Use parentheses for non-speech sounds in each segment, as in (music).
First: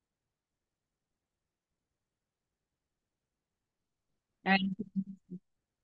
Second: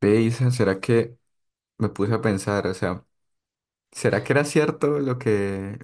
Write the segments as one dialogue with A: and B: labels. A: Ve, Isa, ¿será que me puse a pensar? O sea, ¿será que era
B: Ay,
A: cierto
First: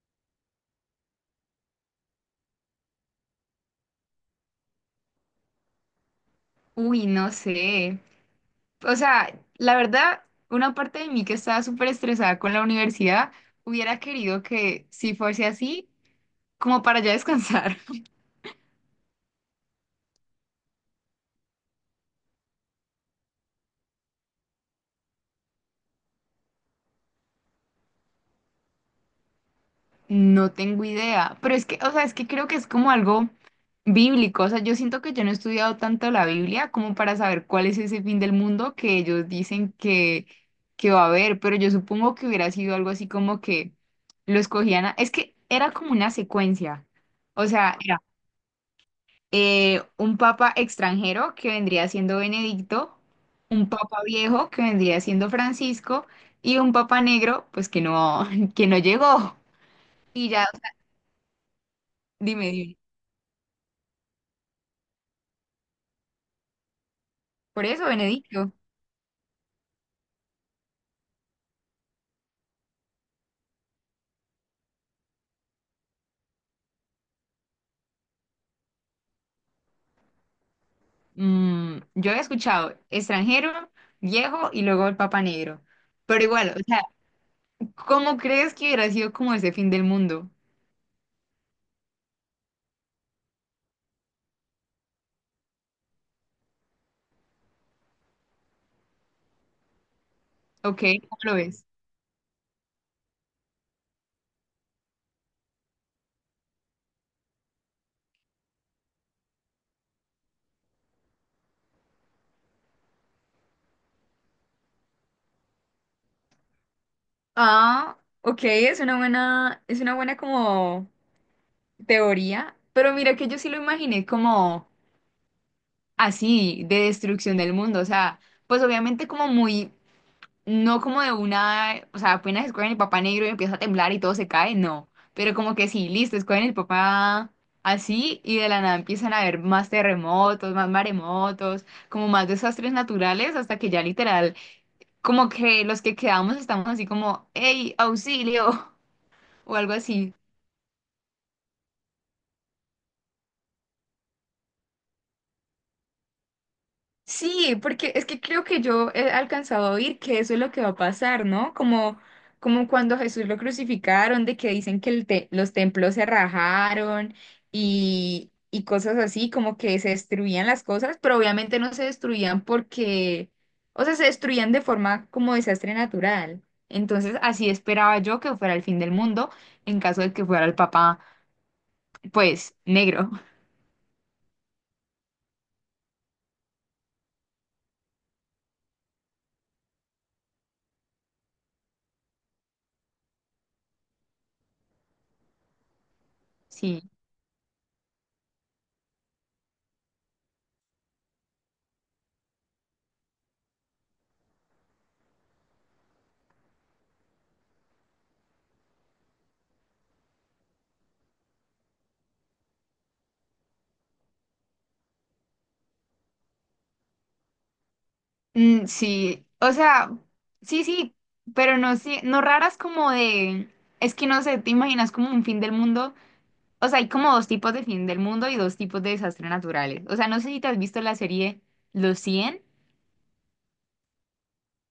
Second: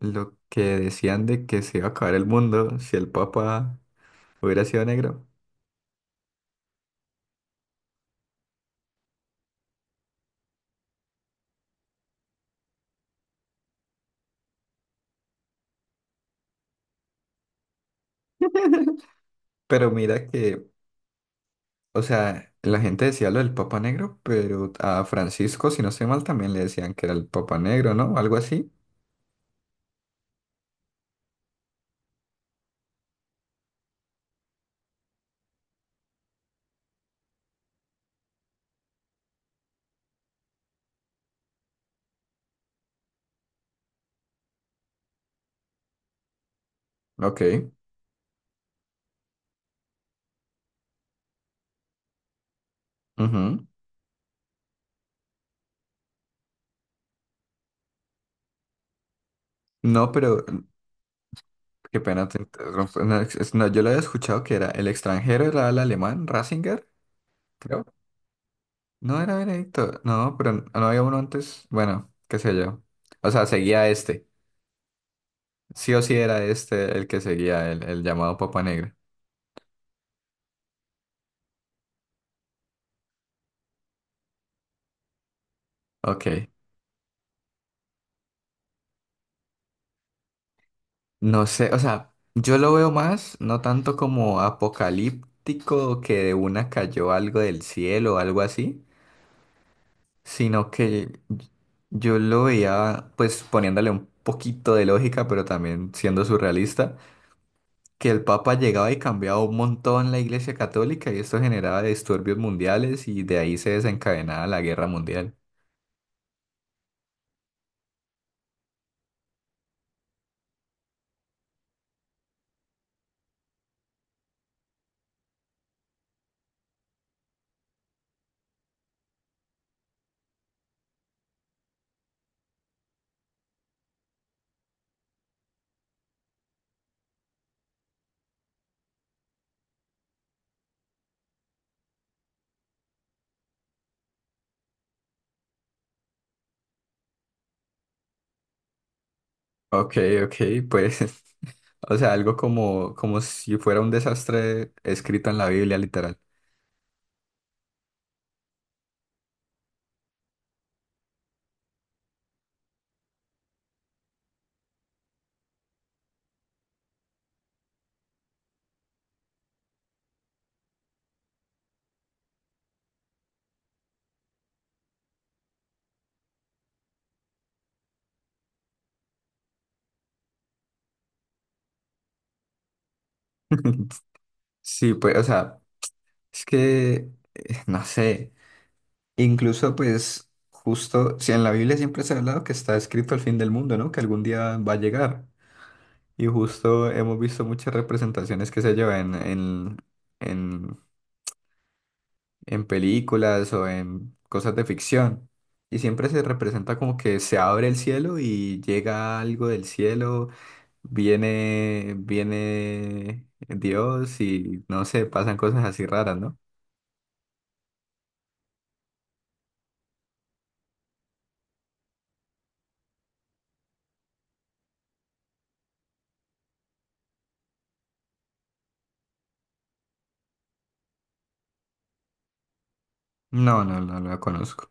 A: lo que decían de que se iba a acabar el mundo si el Papa hubiera sido negro?
B: uy, no sé. O sea, la verdad, una parte de mí que estaba súper estresada con la universidad hubiera querido que si fuese así, como para ya descansar. (laughs)
A: (laughs) Pero mira que, o sea, la gente decía lo del Papa Negro, pero a Francisco, si no estoy mal, también le decían que era el Papa Negro, ¿no? Algo así.
B: No tengo idea, pero es que, o sea, es que creo que es como algo bíblico. O sea, yo siento que yo no he estudiado tanto la Biblia como para saber cuál es ese fin del mundo que ellos dicen que va a haber, pero yo supongo que hubiera sido algo así como que lo escogían. Es que era como una secuencia. O
A: Ok,
B: sea, era un papa extranjero que vendría siendo Benedicto,
A: ujú.
B: un papa viejo que vendría siendo Francisco y un papa negro, pues que no, (laughs) que no llegó.
A: No,
B: Y ya,
A: pero
B: o
A: mm,
B: sea,
A: qué pena te
B: dime, dime.
A: interrumpo. No, no, yo lo había escuchado que era el extranjero, era el alemán, Ratzinger.
B: Por eso, Benedicto.
A: No era Veredicto. No, pero no había uno antes. Bueno, qué sé yo. O sea, seguía este. Sí o sí era este el que seguía, el llamado Papa Negra.
B: Yo he escuchado extranjero, viejo y luego el papa negro. Pero
A: Ok.
B: igual, o sea, ¿cómo crees que hubiera sido como ese fin del mundo?
A: No sé, o sea, yo lo veo más, no tanto como apocalíptico, que de una cayó algo del cielo o algo así, sino
B: ¿Ok?
A: que
B: ¿Cómo lo ves?
A: yo lo veía pues poniéndole un poquito de lógica, pero también siendo surrealista, que el Papa llegaba y cambiaba un montón la Iglesia Católica y esto generaba disturbios mundiales y de ahí se desencadenaba la Guerra Mundial.
B: Ah, ok, es una buena como teoría, pero mira que yo sí lo imaginé como así, de destrucción del mundo. O sea, pues obviamente como muy, no como de una, o sea, apenas escogen el papá negro y empieza a temblar y todo se cae, no. Pero como que sí, listo, escogen el papá así y de la nada empiezan a haber más terremotos, más maremotos, como más desastres naturales, hasta que ya literal, como que los que quedamos estamos así como, hey, auxilio (laughs) o algo
A: Ok,
B: así.
A: ok, pues, (laughs) o sea, algo como, como si fuera un desastre escrito en la Biblia, literal.
B: Sí, porque es que creo que yo he alcanzado a oír que eso es lo que va a pasar, ¿no? Como cuando Jesús lo crucificaron, de que dicen que los templos se rajaron y cosas así, como que se destruían las cosas, pero obviamente no se destruían porque, o sea, se destruían de forma como desastre natural. Entonces, así esperaba yo que fuera el fin del mundo en caso de que fuera el papá, pues, negro.
A: (laughs) Sí, pues, o sea, es que, no sé, incluso pues, justo, si en la Biblia siempre se ha hablado que está escrito el fin del mundo, ¿no? Que algún día va a llegar. Y
B: (laughs) Sí.
A: justo hemos visto muchas representaciones que se llevan en, en películas o en cosas de ficción. Y siempre se representa como que se abre el cielo y llega algo del cielo, viene Dios y no sé, pasan cosas así raras, ¿no?
B: Mm, sí, o sea, sí, sí, pero no, sí, no raras como de, es que no sé, te imaginas como un fin del mundo, o sea, hay como dos tipos de fin del mundo y dos tipos de desastres naturales, o sea, no sé si te has visto la serie Los 100,
A: No, no, no, la conozco.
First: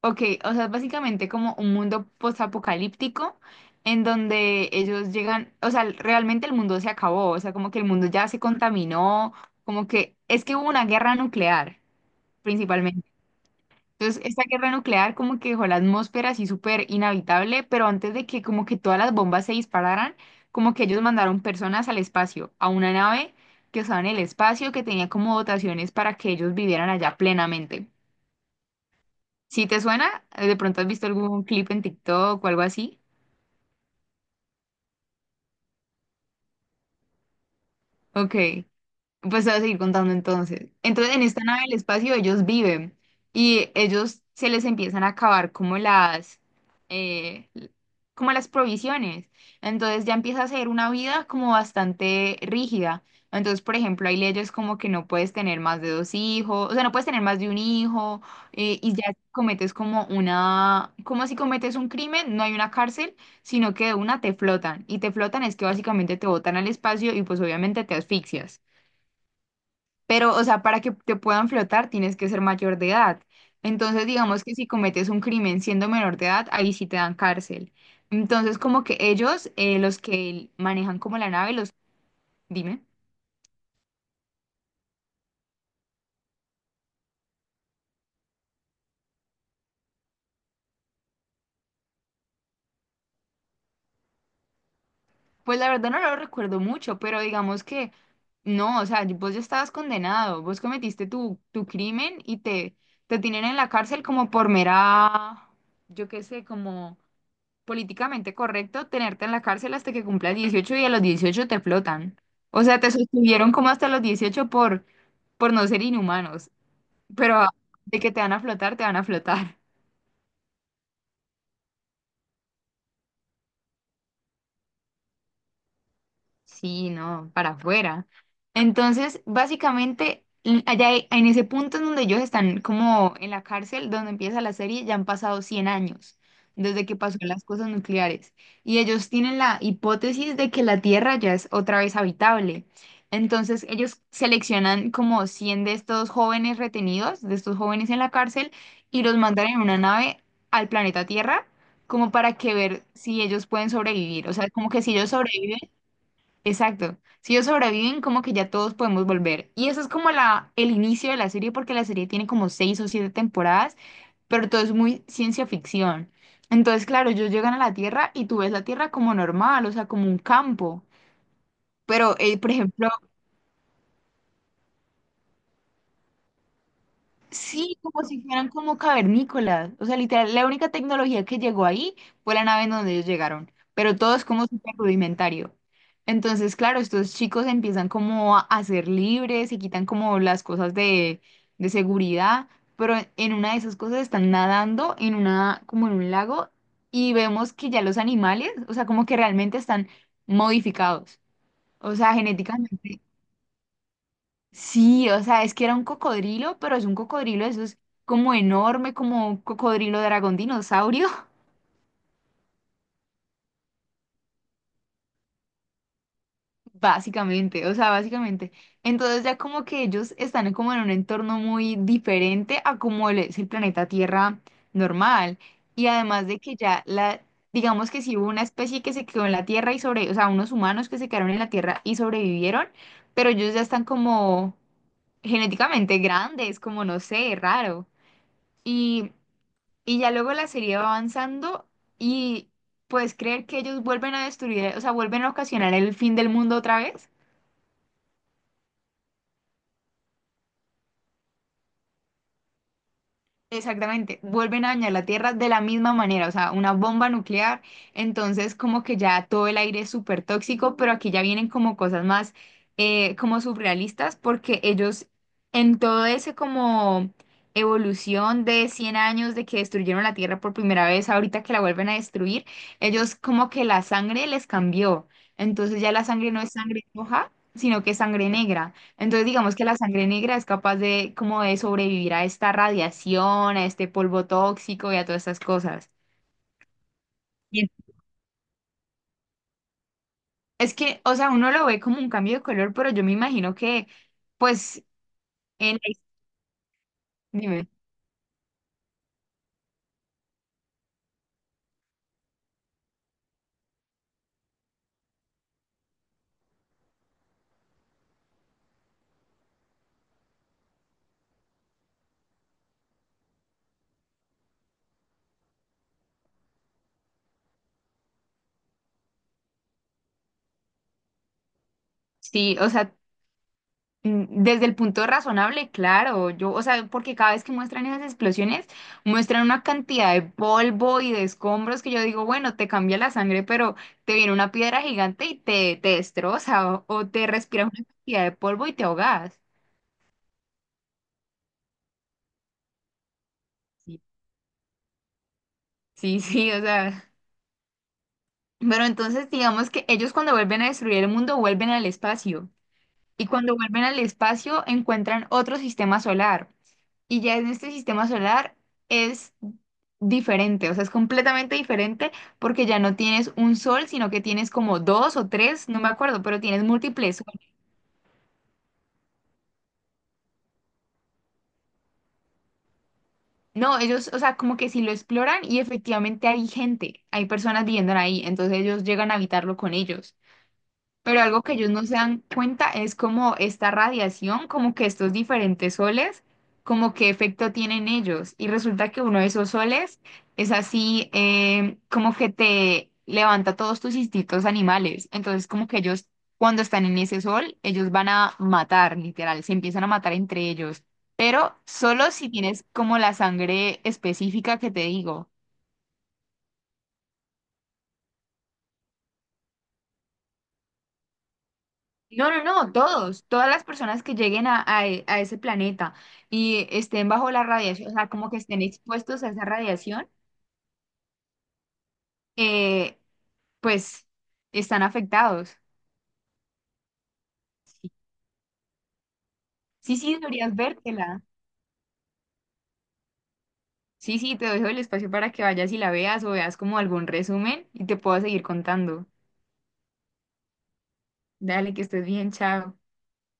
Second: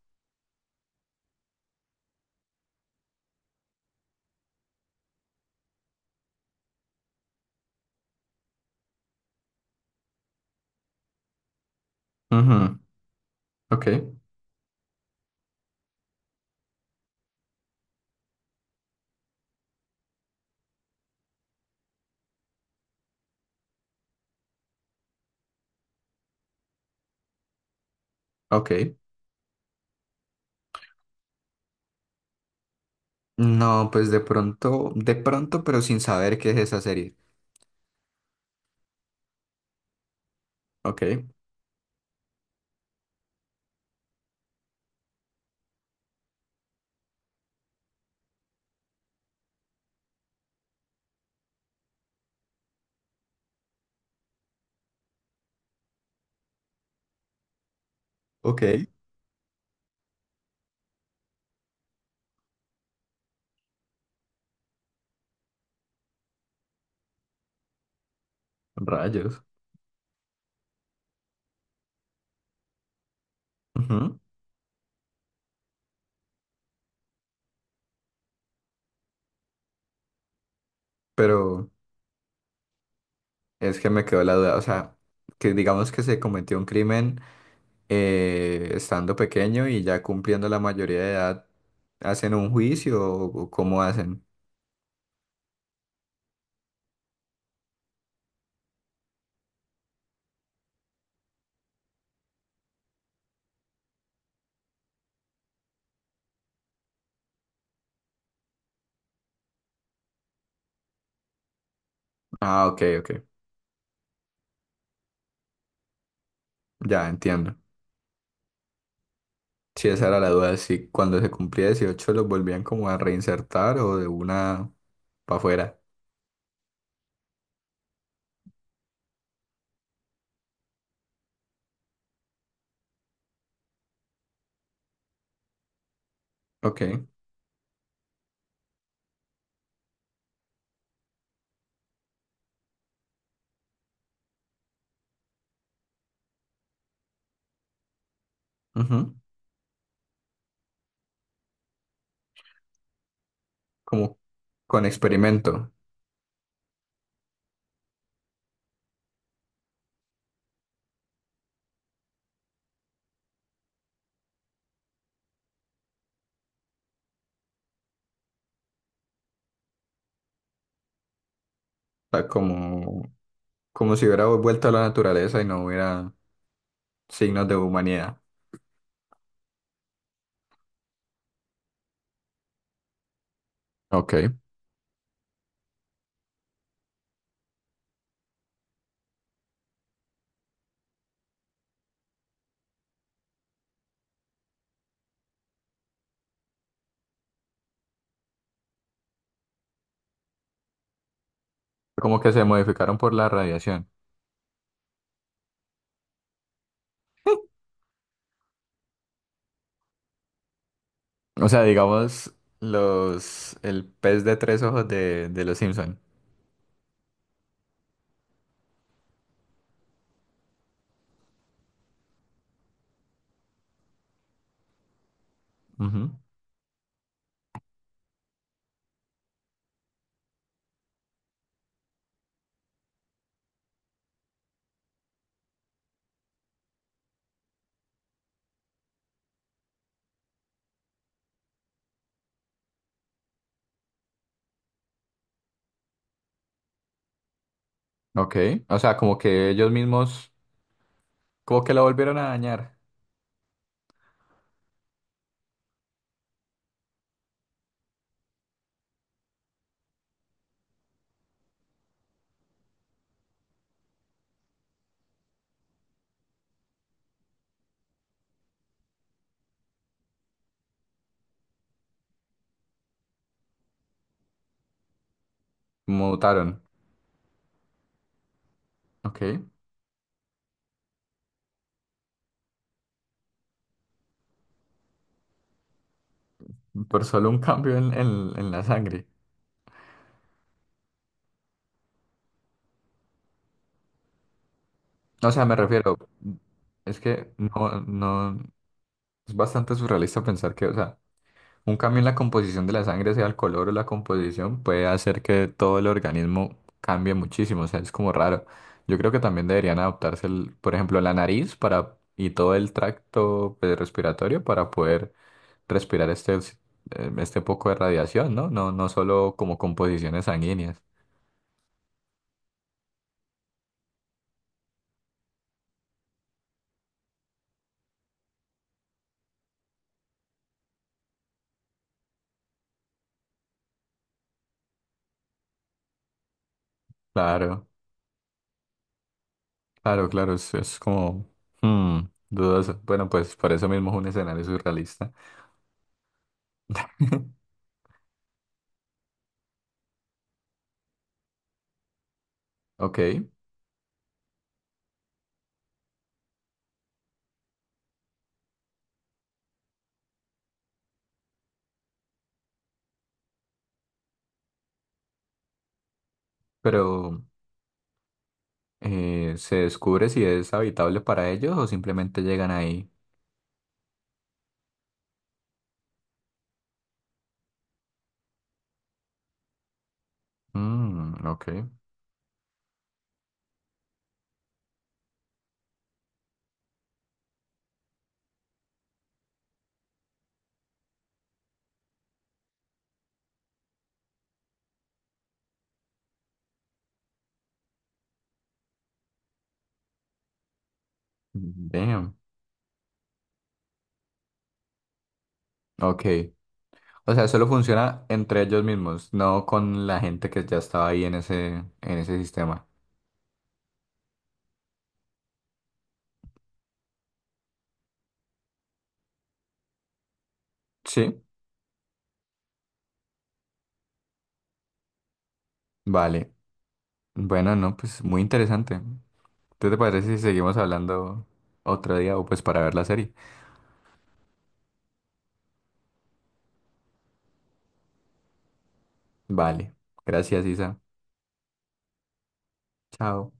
B: ok, o sea, es básicamente como un mundo postapocalíptico en donde ellos llegan, o sea, realmente el mundo se acabó, o sea, como que el mundo ya se contaminó, como que es que hubo una guerra nuclear,
A: Ujú,
B: principalmente.
A: ok,
B: Entonces, esta guerra nuclear como que dejó la atmósfera así súper inhabitable, pero antes de que como que todas las bombas se dispararan, como que ellos mandaron personas al espacio, a una nave que estaba en el espacio, que tenía como dotaciones para que ellos vivieran allá plenamente.
A: ok.
B: Si te suena, de pronto has visto algún clip en TikTok o algo así.
A: No, pues de pronto, pero sin saber qué es esa serie.
B: Ok. Pues te voy a seguir contando entonces. Entonces, en
A: Ok,
B: esta nave del espacio ellos viven y ellos se les empiezan a acabar como las, eh, l- como las provisiones. Entonces ya empieza a ser una vida como bastante rígida. Entonces, por ejemplo, hay leyes como que no puedes tener más de dos hijos, o sea, no puedes tener más de un hijo,
A: ok.
B: y ya si cometes como una, como si cometes un crimen, no hay una cárcel, sino que de una te flotan. Y te flotan es que básicamente te botan al espacio y pues obviamente te asfixias.
A: Rayos.
B: Pero, o sea, para que te puedan flotar tienes que ser mayor de edad. Entonces,
A: Ujú.
B: digamos que si cometes un crimen siendo menor de edad, ahí sí te dan cárcel. Entonces, como que ellos, los que manejan como la nave,
A: Pero
B: los... Dime.
A: es que me quedó la duda, o sea, que digamos que se cometió un crimen, estando pequeño y ya cumpliendo la mayoría de edad, ¿hacen un juicio o cómo hacen?
B: Pues la verdad no lo recuerdo mucho, pero digamos que no, o sea, vos ya estabas condenado, vos cometiste tu crimen y te tienen en la cárcel como por mera, yo qué sé, como políticamente correcto tenerte en la cárcel hasta que cumplas 18 y a los 18 te flotan. O
A: Ah,
B: sea,
A: ok,
B: te
A: ok,
B: sostuvieron como hasta los 18 por no ser inhumanos,
A: ya
B: pero
A: entiendo.
B: de que te van a flotar, te van a flotar.
A: Sí, esa era la duda, si cuando se cumplía 18 los volvían como a reinsertar o de una para afuera.
B: Sí, no, para afuera. Entonces, básicamente, en ese punto en donde ellos están como en la cárcel, donde empieza la serie, ya han pasado 100 años
A: Ok,
B: desde que pasó las cosas nucleares. Y ellos tienen la hipótesis de que la Tierra ya es otra vez habitable. Entonces, ellos seleccionan como 100 de estos jóvenes retenidos, de estos jóvenes en la cárcel, y
A: ujú.
B: los mandan en una nave al planeta Tierra como para que ver si ellos pueden
A: Como
B: sobrevivir. O sea, como que
A: con
B: si ellos
A: experimento,
B: sobreviven.
A: o
B: Exacto. Si ellos sobreviven, como que ya todos podemos volver. Y eso es como el inicio de la serie, porque la serie tiene como seis o siete temporadas, pero todo es muy ciencia ficción. Entonces, claro, ellos llegan a la Tierra y tú ves la Tierra como normal, o sea, como un campo. Pero,
A: sea,
B: por ejemplo,
A: como, como si hubiera vuelto a la naturaleza y no hubiera signos de
B: sí, como
A: humanidad.
B: si fueran como cavernícolas. O sea, literal, la única tecnología que llegó ahí fue la nave en donde ellos llegaron, pero
A: Ok.
B: todo es como súper rudimentario. Entonces, claro, estos chicos empiezan como a ser libres, se quitan como las cosas de seguridad, pero en una de esas cosas están nadando como en un lago, y vemos que ya los animales, o sea, como que realmente están modificados. O sea,
A: Como que se modificaron
B: genéticamente.
A: por la radiación.
B: Sí, o sea, es que era un cocodrilo, pero es un cocodrilo, eso es como enorme, como un cocodrilo dragón dinosaurio,
A: O sea, digamos, el pez de tres ojos de los Simpson.
B: (laughs) básicamente, o sea, básicamente. Entonces ya como que ellos están como en un entorno muy diferente a como es el planeta Tierra normal. Y
A: Ujú.
B: además de que ya digamos que si hubo una especie que se quedó en la Tierra y o sea, unos humanos que se quedaron en la Tierra y sobrevivieron, pero ellos ya están como genéticamente grandes, como no sé, raro. Y Y ya luego la serie va avanzando y puedes creer que ellos vuelven a destruir, o sea, vuelven a ocasionar el fin del mundo otra vez.
A: Ok. O sea, como que ellos mismos, como que lo volvieron a dañar.
B: Exactamente, vuelven a dañar la Tierra de la misma manera, o sea, una bomba nuclear, entonces como que ya todo el aire es súper tóxico, pero aquí ya vienen como cosas más, como surrealistas, porque ellos, en todo ese como evolución de 100 años de que destruyeron la Tierra por primera vez, ahorita que la vuelven a destruir, ellos como que la sangre les cambió, entonces ya la sangre no es
A: Mutaron.
B: sangre roja, sino que es sangre negra. Entonces,
A: Ok.
B: digamos que la sangre negra es capaz de como de sobrevivir a esta radiación, a este polvo tóxico y a todas estas cosas.
A: Por solo un
B: Y
A: cambio en la sangre.
B: Es que, o sea, uno lo ve como un cambio de color, pero yo me imagino que, pues,
A: O sea, me
B: en la
A: refiero,
B: his-
A: es que
B: dime,
A: no, no, es bastante surrealista pensar que, o sea, un cambio en la composición de la sangre, sea el color o la composición, puede hacer que todo el organismo cambie muchísimo, o sea, es como raro. Yo creo que también deberían adaptarse, por ejemplo, la nariz para, y todo el tracto pues, respiratorio para poder respirar este poco de radiación, ¿no? No, no solo como composiciones sanguíneas.
B: sí, o sea, desde el punto razonable, claro, yo, o sea, porque cada vez que muestran esas explosiones, muestran una cantidad de polvo y de escombros que yo digo, bueno, te cambia la sangre, pero te viene una piedra gigante y te destroza, o te
A: Claro,
B: respiras una cantidad de polvo y te ahogas.
A: claro, claro, es como hmm, dudoso. Bueno, pues por eso mismo es
B: Sí,
A: un escenario surrealista.
B: sí, sí, o sea,
A: (laughs)
B: pero entonces digamos que ellos, cuando vuelven a destruir el mundo, vuelven al espacio,
A: Ok,
B: y cuando vuelven al espacio encuentran otro sistema solar, y ya en este sistema solar es diferente, o sea, es completamente diferente porque ya no tienes un sol, sino que tienes como dos o tres, no me acuerdo, pero tienes múltiples
A: pero...
B: soles.
A: ¿Se descubre si es habitable para ellos o simplemente llegan ahí?
B: No, ellos, o sea, como que si lo exploran y efectivamente hay gente, hay personas viviendo ahí, entonces ellos llegan a habitarlo con ellos.
A: Mm,
B: Pero algo
A: ok.
B: que ellos no se dan cuenta es como esta radiación, como que estos diferentes soles, como qué efecto tienen ellos. Y resulta que uno de esos soles es así, como que te levanta todos tus instintos animales. Entonces, como que ellos, cuando están en ese sol, ellos van a matar, literal, se empiezan a matar entre ellos. Pero solo
A: Damn.
B: si tienes como la sangre específica que te digo.
A: Ok. O sea, solo funciona entre ellos mismos, no con la gente que ya estaba ahí en ese
B: No, no,
A: sistema.
B: no, todas las personas que lleguen a ese planeta y estén bajo la radiación, o sea, como que estén expuestos a esa radiación,
A: Sí,
B: eh, pues están afectados.
A: vale. Bueno, no,
B: Sí,
A: pues muy interesante. ¿Qué te
B: sí, sí,
A: parece si
B: deberías
A: seguimos
B: vértela.
A: hablando otro día o pues para ver la serie?
B: Sí, sí, te dejo el espacio para que vayas y la veas, o veas como algún resumen, y te puedo seguir contando.
A: Vale. Gracias, Isa.
B: Dale, que estés bien, chao.
A: Chao.